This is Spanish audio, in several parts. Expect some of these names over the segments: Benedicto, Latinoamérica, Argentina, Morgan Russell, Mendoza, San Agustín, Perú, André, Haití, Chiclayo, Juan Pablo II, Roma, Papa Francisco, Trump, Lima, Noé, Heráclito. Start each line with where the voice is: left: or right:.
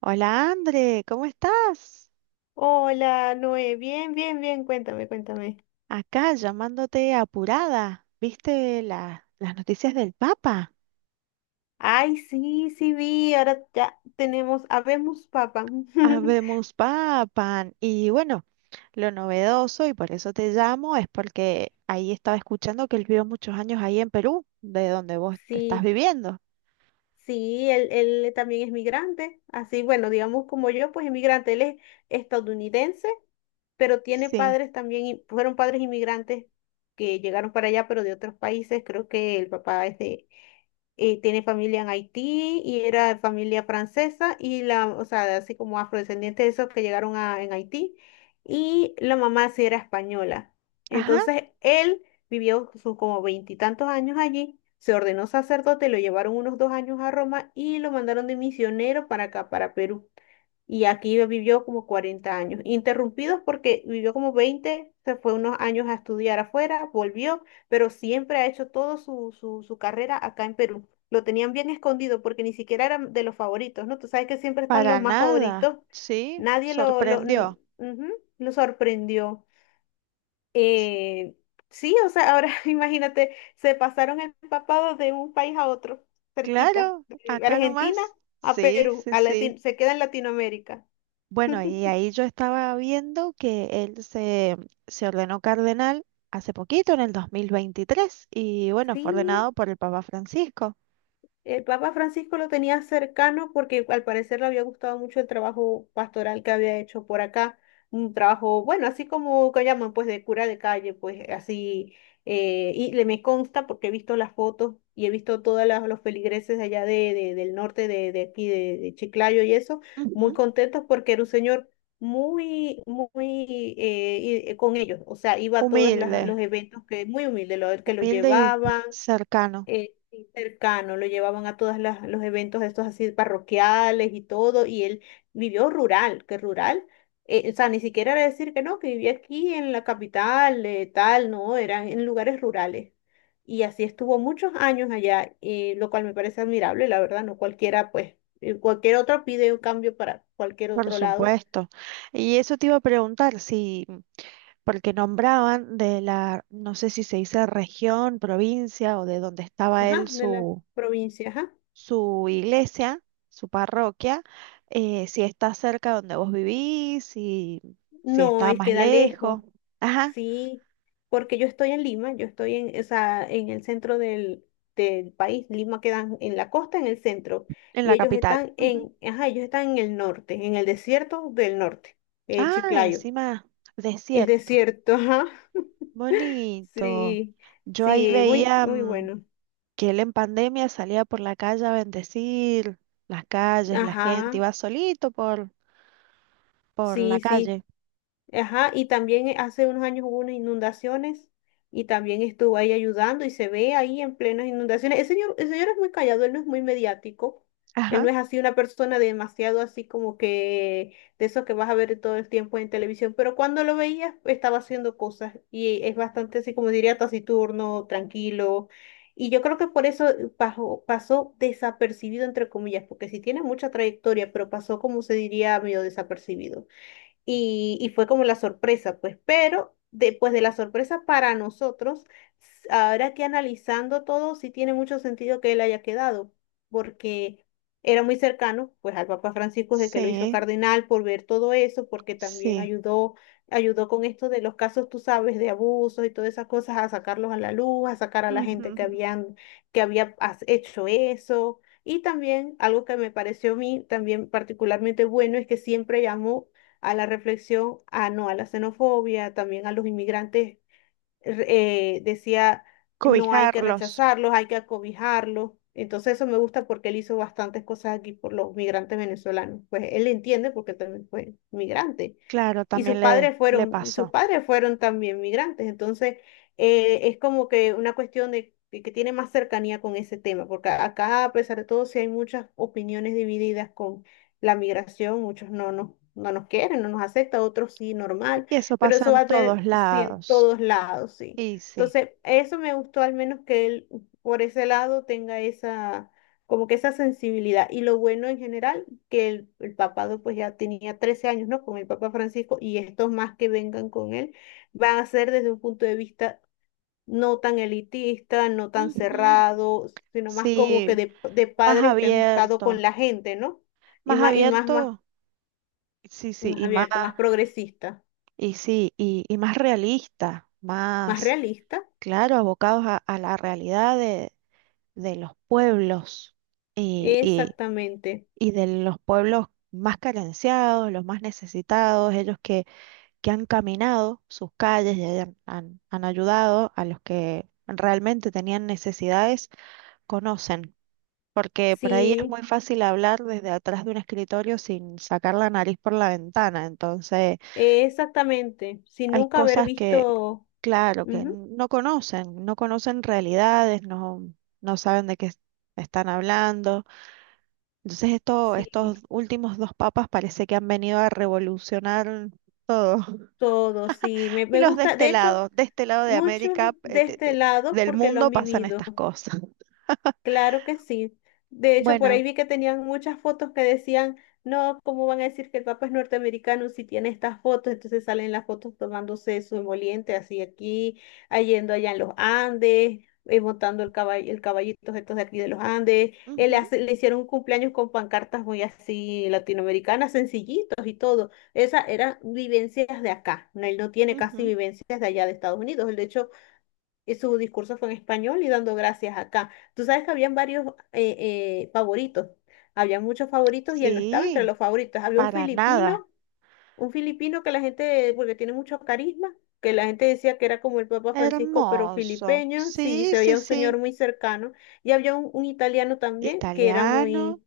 right: Hola André, ¿cómo estás?
left: Hola, Noé. Bien, bien, bien. Cuéntame, cuéntame.
right: Acá llamándote apurada. ¿Viste las noticias del Papa?
left: Ay, sí, sí vi. Ahora ya tenemos habemos papa.
right: Habemos Papan. Y bueno, lo novedoso, y por eso te llamo, es porque ahí estaba escuchando que él vivió muchos años ahí en Perú, de donde vos te estás
left: Sí,
right: viviendo.
left: sí, él también es migrante. Así, bueno, digamos como yo, pues inmigrante. Él es estadounidense, pero tiene
right: Sí.
left: padres también, fueron padres inmigrantes que llegaron para allá, pero de otros países. Creo que el papá es de tiene familia en Haití y era familia francesa y o sea, así como afrodescendientes de esos que llegaron en Haití y la mamá sí era española.
right: Ajá,
left: Entonces él vivió sus como veintitantos años allí, se ordenó sacerdote, lo llevaron unos 2 años a Roma y lo mandaron de misionero para acá, para Perú. Y aquí vivió como 40 años, interrumpidos porque vivió como 20 se fue unos años a estudiar afuera, volvió, pero siempre ha hecho toda su carrera acá en Perú. Lo tenían bien escondido porque ni siquiera eran de los favoritos, ¿no? Tú sabes que siempre están los
right: para
left: más favoritos.
right: nada. Sí,
left: Nadie,
right: sorprendió.
left: ujú, lo sorprendió. Eh, sí, o sea, ahora, imagínate, se pasaron empapados de un país a otro, cerquita,
right: Claro,
left: de
right: acá
left: Argentina
right: nomás.
left: a
right: Sí,
left: Perú,
right: sí, sí.
left: Se queda en Latinoamérica.
right: Bueno, y ahí yo estaba viendo que se ordenó cardenal hace poquito, en el 2023 y bueno, fue
left: Sí,
right: ordenado por el Papa Francisco.
left: el Papa Francisco lo tenía cercano porque al parecer le había gustado mucho el trabajo pastoral que había hecho por acá. Un trabajo, bueno, así como que llaman, pues de cura de calle, pues así. Y le me consta porque he visto las fotos y he visto todos los feligreses de allá del norte, de aquí, de Chiclayo y eso, muy
right: Ujú.
left: contentos porque era un señor muy, muy, con ellos. O sea, iba a todos
right: Humilde,
left: los eventos que, muy humilde, que los
right: humilde y
left: llevaban,
right: cercano,
left: sí, cercano, lo llevaban a todos los eventos estos así parroquiales y todo, y él vivió rural, que rural, o sea, ni siquiera era decir que no, que vivía aquí en la capital, tal, no, era en lugares rurales. Y así estuvo muchos años allá, lo cual me parece admirable, la verdad, no cualquiera, pues, cualquier otro pide un cambio para cualquier
right: por
left: otro lado,
right: supuesto. Y eso te iba a preguntar si, porque nombraban de la, no sé si se dice región, provincia o de donde
left: ajá, de la provincia, ajá.
right: su iglesia, su parroquia, si está cerca de donde vos vivís, si, si
left: No,
right: está
left: es
right: más
left: queda lejos.
right: lejos. Ajá,
left: Sí, porque yo estoy en Lima, yo estoy en, o sea, en el centro del país. Lima queda en la costa, en el centro,
right: en
left: y
right: la
left: ellos
right: capital.
left: están
right: Ujú.
left: en, ajá, ellos están en el norte, en el desierto del norte, en
right: Ah,
left: Chiclayo.
right: encima,
left: Es
right: desierto.
left: desierto, ajá.
right: Bonito.
left: Sí,
right: Yo ahí
left: sí, muy,
right: veía
left: muy bueno.
right: que él en pandemia salía por la calle a bendecir las calles, la gente,
left: Ajá,
right: por la
left: sí, sí.
right: calle.
left: Ajá, y también, hace unos años hubo unas inundaciones y también estuvo ahí ayudando y se ve ahí en plenas inundaciones. El señor es muy callado, él no es muy mediático, él
right: Ajá,
left: no es así una persona demasiado así como que de eso que vas a ver todo el tiempo en televisión, pero cuando lo veías estaba haciendo cosas y es bastante así como diría taciturno, tranquilo. Y yo creo que por eso, pasó desapercibido, entre comillas, porque si tiene mucha trayectoria, pero pasó como se diría medio desapercibido y fue como la sorpresa, pues, pero después de la sorpresa para nosotros, ahora que analizando todo, sí tiene mucho sentido que él haya quedado, porque era muy cercano, pues, al Papa Francisco de que lo hizo
right: sí,
left: cardenal por ver todo eso, porque también
right: sí.
left: ayudó con esto de los casos, tú sabes, de abusos y todas esas cosas, a sacarlos a la luz, a sacar a la gente
right: Ujú.
left: que había hecho eso. Y también algo que me pareció a mí también particularmente bueno es que siempre llamó a la reflexión, a no a la xenofobia, también a los inmigrantes, decía, no hay que
right: Cobijarlos.
left: rechazarlos, hay que acobijarlos. Entonces eso me gusta porque él hizo bastantes cosas aquí por los migrantes venezolanos. Pues él entiende porque también fue migrante
right: Claro,
left: y sus
right: también
left: padres
right: le
left: fueron, sus
right: pasó.
left: padres fueron también migrantes. Entonces, es como que una cuestión de que tiene más cercanía con ese tema, porque acá, a pesar de todo, sí hay muchas opiniones divididas con la migración, muchos no nos quieren, no nos aceptan, otros sí, normal,
right: Y eso
left: pero
right: pasa
left: eso
right: en
left: va a tener,
right: todos
left: sí, en
right: lados.
left: todos lados, sí.
right: Y sí.
left: Entonces, eso me gustó al menos que él por ese lado tenga esa, como que esa sensibilidad. Y lo bueno en general que el papado pues ya tenía 13 años, ¿no? Con el Papa Francisco y estos más que vengan con él van a ser desde un punto de vista no tan elitista, no tan
right: Ujú.
left: cerrado, sino más como que
right: Sí,
left: de
right: más
left: padres que han estado con
right: abierto.
left: la gente, ¿no?
right: Más
left: Y más, más,
right: abierto, sí, sí,
left: más
right: y más,
left: abierto, más progresista,
right: y sí, y más realista,
left: más
right: más,
left: realista.
right: claro, a la realidad de los pueblos y, y,
left: Exactamente.
right: y de los pueblos más carenciados, los más necesitados, ellos que han caminado sus calles y han ayudado a los que realmente tenían necesidades conocen, porque por ahí es
left: Sí,
right: muy fácil hablar desde atrás de un escritorio sin sacar la nariz por la ventana. Entonces,
left: exactamente. Sin
right: hay
left: nunca haber
right: cosas que,
left: visto,
right: claro, que
left: ujú,
right: no conocen, no conocen realidades, no, no saben están hablando. Entonces,
left: sí,
right: estos últimos dos papas parece que han venido a revolucionar todo.
left: todo, sí. Me,
right: Y
left: me
right: los de
left: gusta,
right: este
left: de hecho.
right: lado, de este lado de
left: Muchos
right: América,
left: de este lado
right: del
left: porque lo
right: mundo
left: han
right: pasan
left: vivido,
right: estas cosas.
left: claro que sí. De hecho, por ahí
right: Bueno,
left: vi que tenían muchas fotos que decían, no, ¿cómo van a decir que el Papa es norteamericano si tiene estas fotos? Entonces salen las fotos tomándose su emoliente así aquí, ah, yendo allá en los Andes, montando el caballo, el caballito estos de aquí de los Andes. Él
right: ujú,
left: le hicieron un cumpleaños con pancartas muy así latinoamericanas, sencillitos y todo. Esas eran vivencias de acá. No, él no tiene casi
right: ujú,
left: vivencias de allá de Estados Unidos. De hecho, y su discurso fue en español y dando gracias acá. Tú sabes que habían varios eh, favoritos, había muchos favoritos y él no estaba entre
right: sí.
left: los favoritos. Había un
right: Para nada.
left: filipino, un filipino que la gente, porque tiene mucho carisma, que la gente decía que era como el Papa Francisco, pero
right: Hermoso.
left: filipeño, sí,
right: Sí,
left: se veía
right: sí,
left: un señor
right: sí.
left: muy cercano. Y había un italiano también que era
right: Italiano,
left: muy,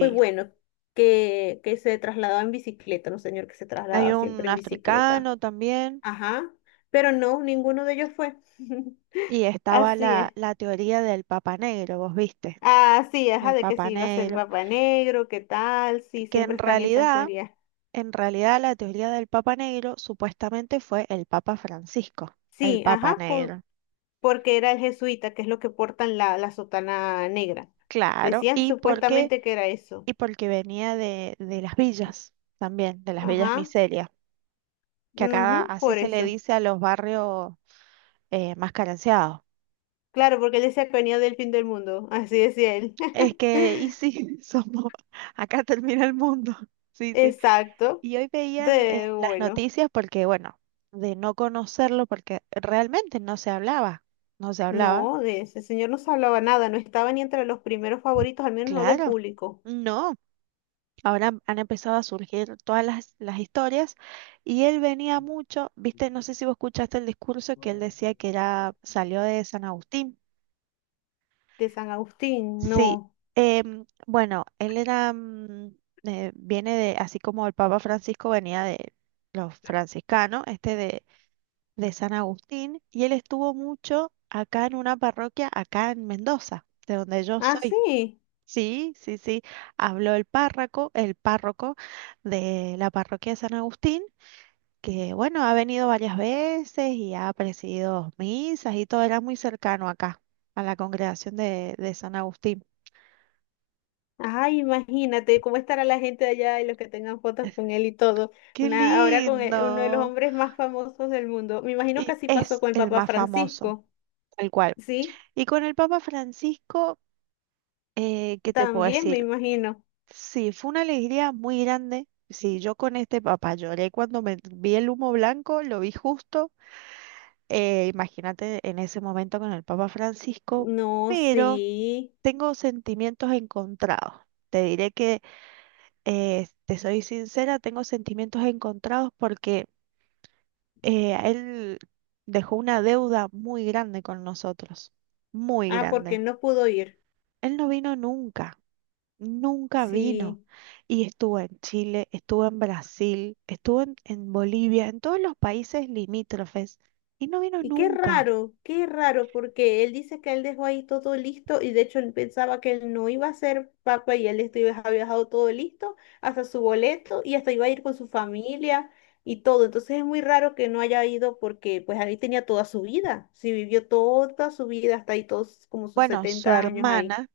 left: muy bueno, que se trasladaba en bicicleta, un señor que se
right: Hay
left: trasladaba
right: un
left: siempre en bicicleta.
right: africano también.
left: Ajá, pero no, ninguno de ellos fue.
right: Y estaba
left: Así es.
right: la teoría del Papa Negro, vos viste,
left: Ah, sí, ajá,
right: el
left: de que si
right: Papa
left: iba a ser
right: Negro,
left: Papá Negro, qué tal, sí,
right: que
left: siempre están esas teorías.
right: en realidad la teoría del Papa Negro supuestamente fue el Papa Francisco, el
left: Sí,
right: Papa
left: ajá,
right: Negro.
left: porque era el jesuita, que es lo que portan la sotana negra.
right: Claro,
left: Decían
right: ¿y porque
left: supuestamente que era eso.
right: y porque venía de las villas también, de las villas
left: Ajá,
right: miserias, que acá
left: ujú,
right: así
left: por
right: se le
left: eso.
right: dice a los barrios más carenciados.
left: Claro, porque él decía que venía del fin del mundo, así decía él.
right: Es que, y sí, somos, acá termina el mundo. Sí, sí.
left: Exacto.
right: Y hoy veían las
left: Bueno,
right: noticias porque, bueno, de no conocerlo, porque realmente no se hablaba, no se hablaba,
left: no, de ese señor no se hablaba nada, no estaba ni entre los primeros favoritos, al menos no del
right: claro.
left: público,
right: No, ahora han empezado a surgir todas las historias y él venía mucho, viste, no sé si vos escuchaste el discurso que él decía que era, salió de San Agustín.
left: de San Agustín,
right: Sí,
left: no.
right: bueno, viene de, así como el Papa Francisco venía de los franciscanos, de San Agustín, y él estuvo mucho acá en una parroquia, acá en Mendoza, de donde yo
left: Ah,
right: soy.
left: sí.
right: Sí, sí, sí, habló el párroco de la parroquia de San Agustín, que bueno, ha venido varias veces y ha presidido misas y todo, era muy cercano acá, a la congregación de San Agustín.
left: Ay, imagínate cómo estará la gente de allá y los que tengan fotos con él y todo.
right: Qué
left: Ahora con uno de los
right: lindo.
left: hombres más famosos del mundo. Me imagino que
right: Y
left: así pasó
right: es
left: con el
right: el
left: Papa
right: más famoso,
left: Francisco.
right: tal cual.
left: Sí,
right: Y con el Papa Francisco, ¿qué te puedo
left: también me
right: decir?
left: imagino.
right: Sí, fue una alegría muy grande. Sí, yo con este papá lloré cuando me vi el humo blanco, lo vi justo. Imagínate en ese momento con el Papa Francisco,
left: No,
right: pero
left: sí.
right: tengo sentimientos encontrados. Te diré que, te soy sincera, tengo sentimientos encontrados porque él dejó una deuda muy grande con nosotros, muy
left: Ah, porque
right: grande.
left: él no pudo ir.
right: Él no vino nunca, nunca vino.
left: Sí.
right: Y estuvo en Chile, estuvo en Brasil, estuvo en Bolivia, en todos los países limítrofes, y no vino
left: Y
right: nunca.
left: qué raro, porque él dice que él dejó ahí todo listo y de hecho él pensaba que él no iba a ser papa y él había dejado todo listo, hasta su boleto y hasta iba a ir con su familia y todo. Entonces es muy raro que no haya ido porque pues ahí tenía toda su vida, sí vivió toda su vida hasta ahí todos como sus
right: Bueno,
left: 70 años ahí.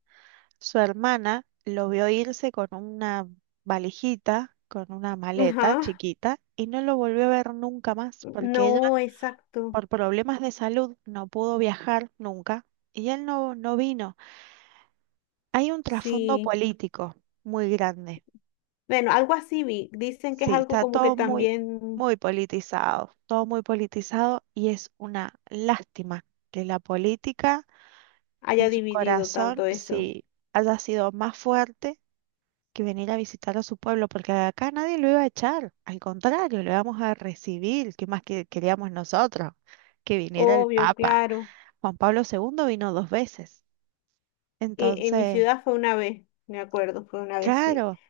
right: su hermana lo vio irse con una valijita, con una maleta
left: Ajá.
right: chiquita, y no lo volvió a ver nunca más, porque ella
left: No, exacto.
right: por problemas de salud no pudo viajar nunca y él no, no vino. Hay un trasfondo
left: Sí.
right: político muy grande.
left: Bueno, algo así vi. Dicen que es
right: Sí,
left: algo
right: está
left: como que
right: todo muy,
left: también
right: muy politizado, todo muy politizado y es una lástima que la política
left: haya
right: en su
left: dividido
right: corazón
left: tanto eso.
right: sí haya sido más fuerte que venir a visitar a su pueblo, porque acá nadie lo iba a echar, al contrario, lo íbamos a recibir, ¿qué más que queríamos nosotros? Que viniera el
left: Obvio,
right: Papa.
left: claro.
right: Juan Pablo II vino dos veces.
left: En mi
right: Entonces,
left: ciudad fue una vez, me acuerdo, fue una vez, sí.
right: claro,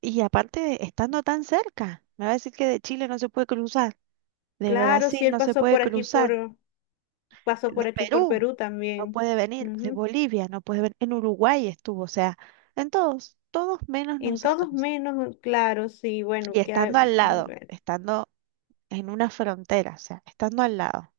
right: y aparte estando tan cerca, me va a decir que de Chile no se puede cruzar, de
left: Claro, sí,
right: Brasil
left: él
right: no se
left: pasó
right: puede
left: por aquí
right: cruzar,
left: por, pasó
right: de
left: por aquí por
right: Perú
left: Perú
right: no
left: también.
right: puede venir, de
left: Ujú.
right: Bolivia no puede venir, en Uruguay estuvo, o sea, en todos, todos menos
left: En todos
right: nosotros.
left: menos, claro, sí,
right: Y
left: bueno, que a,
right: estando al lado,
left: bueno,
right: estando en una frontera, o sea, estando al lado.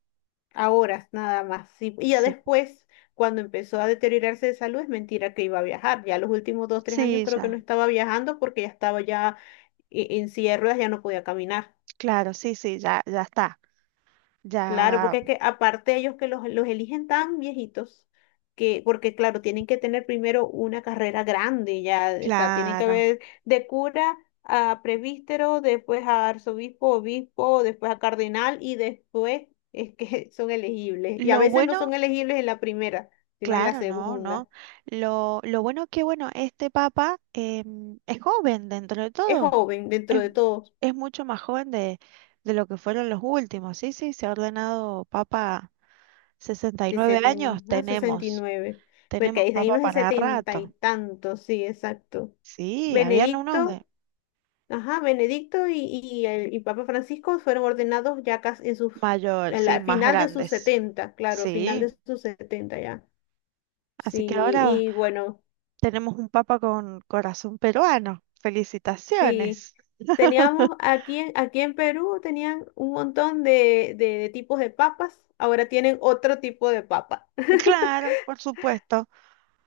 left: a horas nada más. Sí. Y ya
right: Sí,
left: después, cuando empezó a deteriorarse de salud, es mentira que iba a viajar. Ya los últimos dos, tres años
right: sí,
left: creo que no
right: ya,
left: estaba viajando porque ya estaba en silla de ruedas, ya no podía caminar.
right: claro, sí, sí, ya, ya está,
left: Claro,
right: ya,
left: porque es que aparte ellos que los eligen tan viejitos, porque claro, tienen que tener primero una carrera grande ya, o sea, tienen que
right: claro.
left: haber de cura a presbítero, después a arzobispo, obispo, después a cardenal y después es que son elegibles. Y a
right: Lo
left: veces no
right: bueno
left: son elegibles en la primera, sino en la
right: claro, no, no.
left: segunda.
right: Lo bueno que, bueno, este papa es joven dentro de
left: Es
right: todo.
left: joven dentro
right: Es,
left: de todos,
right: es mucho más joven de lo que fueron los últimos. Sí, sí, se ha ordenado papa
left: de
right: 69 años.
left: 70, a sesenta y
right: Tenemos,
left: nueve porque
right: tenemos
left: ahí hay
right: papa
left: unos de
right: para
left: setenta y
right: rato.
left: tantos, sí, exacto.
right: Sí, habían unos de
left: Benedicto. Ajá, Benedicto y Papa Francisco fueron ordenados ya casi
right: mayor,
left: en
right: sí,
left: la
right: más
left: final de sus
right: grandes.
left: setenta, claro, final de
right: Sí,
left: sus 70 ya.
right: así que
left: Sí,
right: ahora
left: y bueno,
right: tenemos un papa con corazón peruano.
left: sí,
right: Felicitaciones.
left: teníamos aquí, aquí en Perú tenían un montón de tipos de papas, ahora tienen otro tipo de papa.
right: Claro, por supuesto.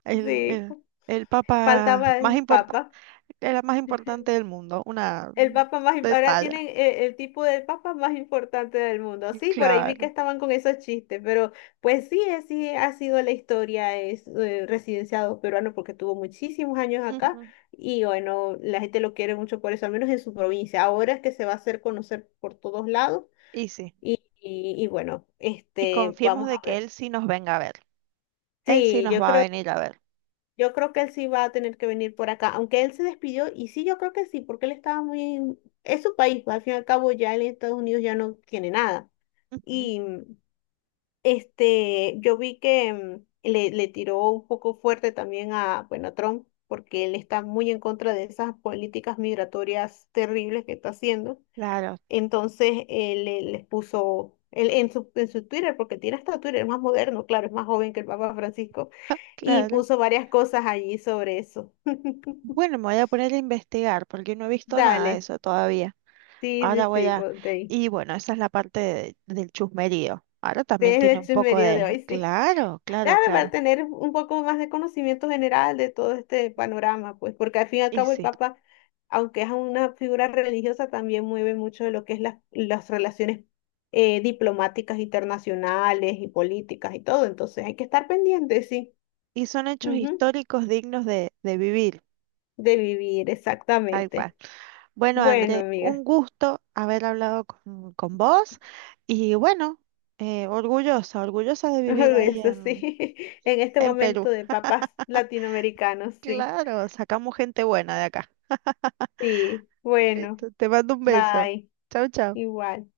right: El,
left: Sí,
right: el, el papa
left: faltaba
right: más
left: el
right: importante,
left: papa.
right: era más importante del mundo, una
left: El papa más,
right: de
left: ahora
right: talla.
left: tienen, el tipo del papa más importante del mundo. Sí, por ahí vi que
right: Claro.
left: estaban con esos chistes, pero pues sí, así ha sido la historia, es, residenciado peruano porque tuvo muchísimos años acá
right: Ujú.
left: y bueno, la gente lo quiere mucho por eso, al menos en su provincia. Ahora es que se va a hacer conocer por todos lados
right: Y sí.
left: y bueno,
right: Y
left: este,
right: confiemos
left: vamos
right: de
left: a
right: que
left: ver.
right: él sí nos venga a ver. Él sí
left: Sí,
right: nos
left: yo
right: va a
left: creo
right: venir a ver.
left: Yo creo que él sí va a tener que venir por acá, aunque él se despidió, y sí, yo creo que sí, porque él estaba muy... Es su país, pues, al fin y al cabo ya en Estados Unidos ya no tiene nada.
right: Ujú.
left: Y, este, yo vi que, le tiró un poco fuerte también bueno, a Trump, porque él está muy en contra de esas políticas migratorias terribles que está haciendo.
right: Claro,
left: Entonces él les puso en su Twitter, porque tiene hasta Twitter, es más moderno, claro, es más joven que el Papa Francisco, y
right: claro.
left: puso varias cosas allí sobre eso.
right: Bueno, me voy a poner a investigar porque no he visto nada de
left: Dale,
right: eso todavía.
left: sí,
right: Ahora
left: sí,
right: voy
left: sí,
right: a...
left: ponte ahí.
right: Y bueno, esa es la parte del chusmerío. Ahora también
left: Desde
right: tiene
left: el
right: un poco
left: chismerío de
right: de...
left: hoy, sí.
right: Claro, claro,
left: Claro,
right: claro.
left: para tener un poco más de conocimiento general de todo este panorama, pues, porque al fin y al
right: Y
left: cabo el
right: sí.
left: Papa, aunque es una figura religiosa, también mueve mucho de lo que es las relaciones, diplomáticas internacionales y políticas y todo. Entonces hay que estar pendiente, sí,
right: Y son hechos
left: ujú,
right: históricos dignos de vivir,
left: de vivir,
right: tal cual.
left: exactamente.
right: Bueno,
left: Bueno,
right: André, un
left: amiga,
right: gusto haber hablado con vos y bueno, orgullosa, orgullosa de vivir ahí
left: eso sí, en este
right: en
left: momento
right: Perú.
left: de papas latinoamericanos, sí,
right: Claro, sacamos gente buena de acá.
left: sí, bueno,
right: Listo, te mando un beso.
left: bye,
right: Chau, chau.
left: igual.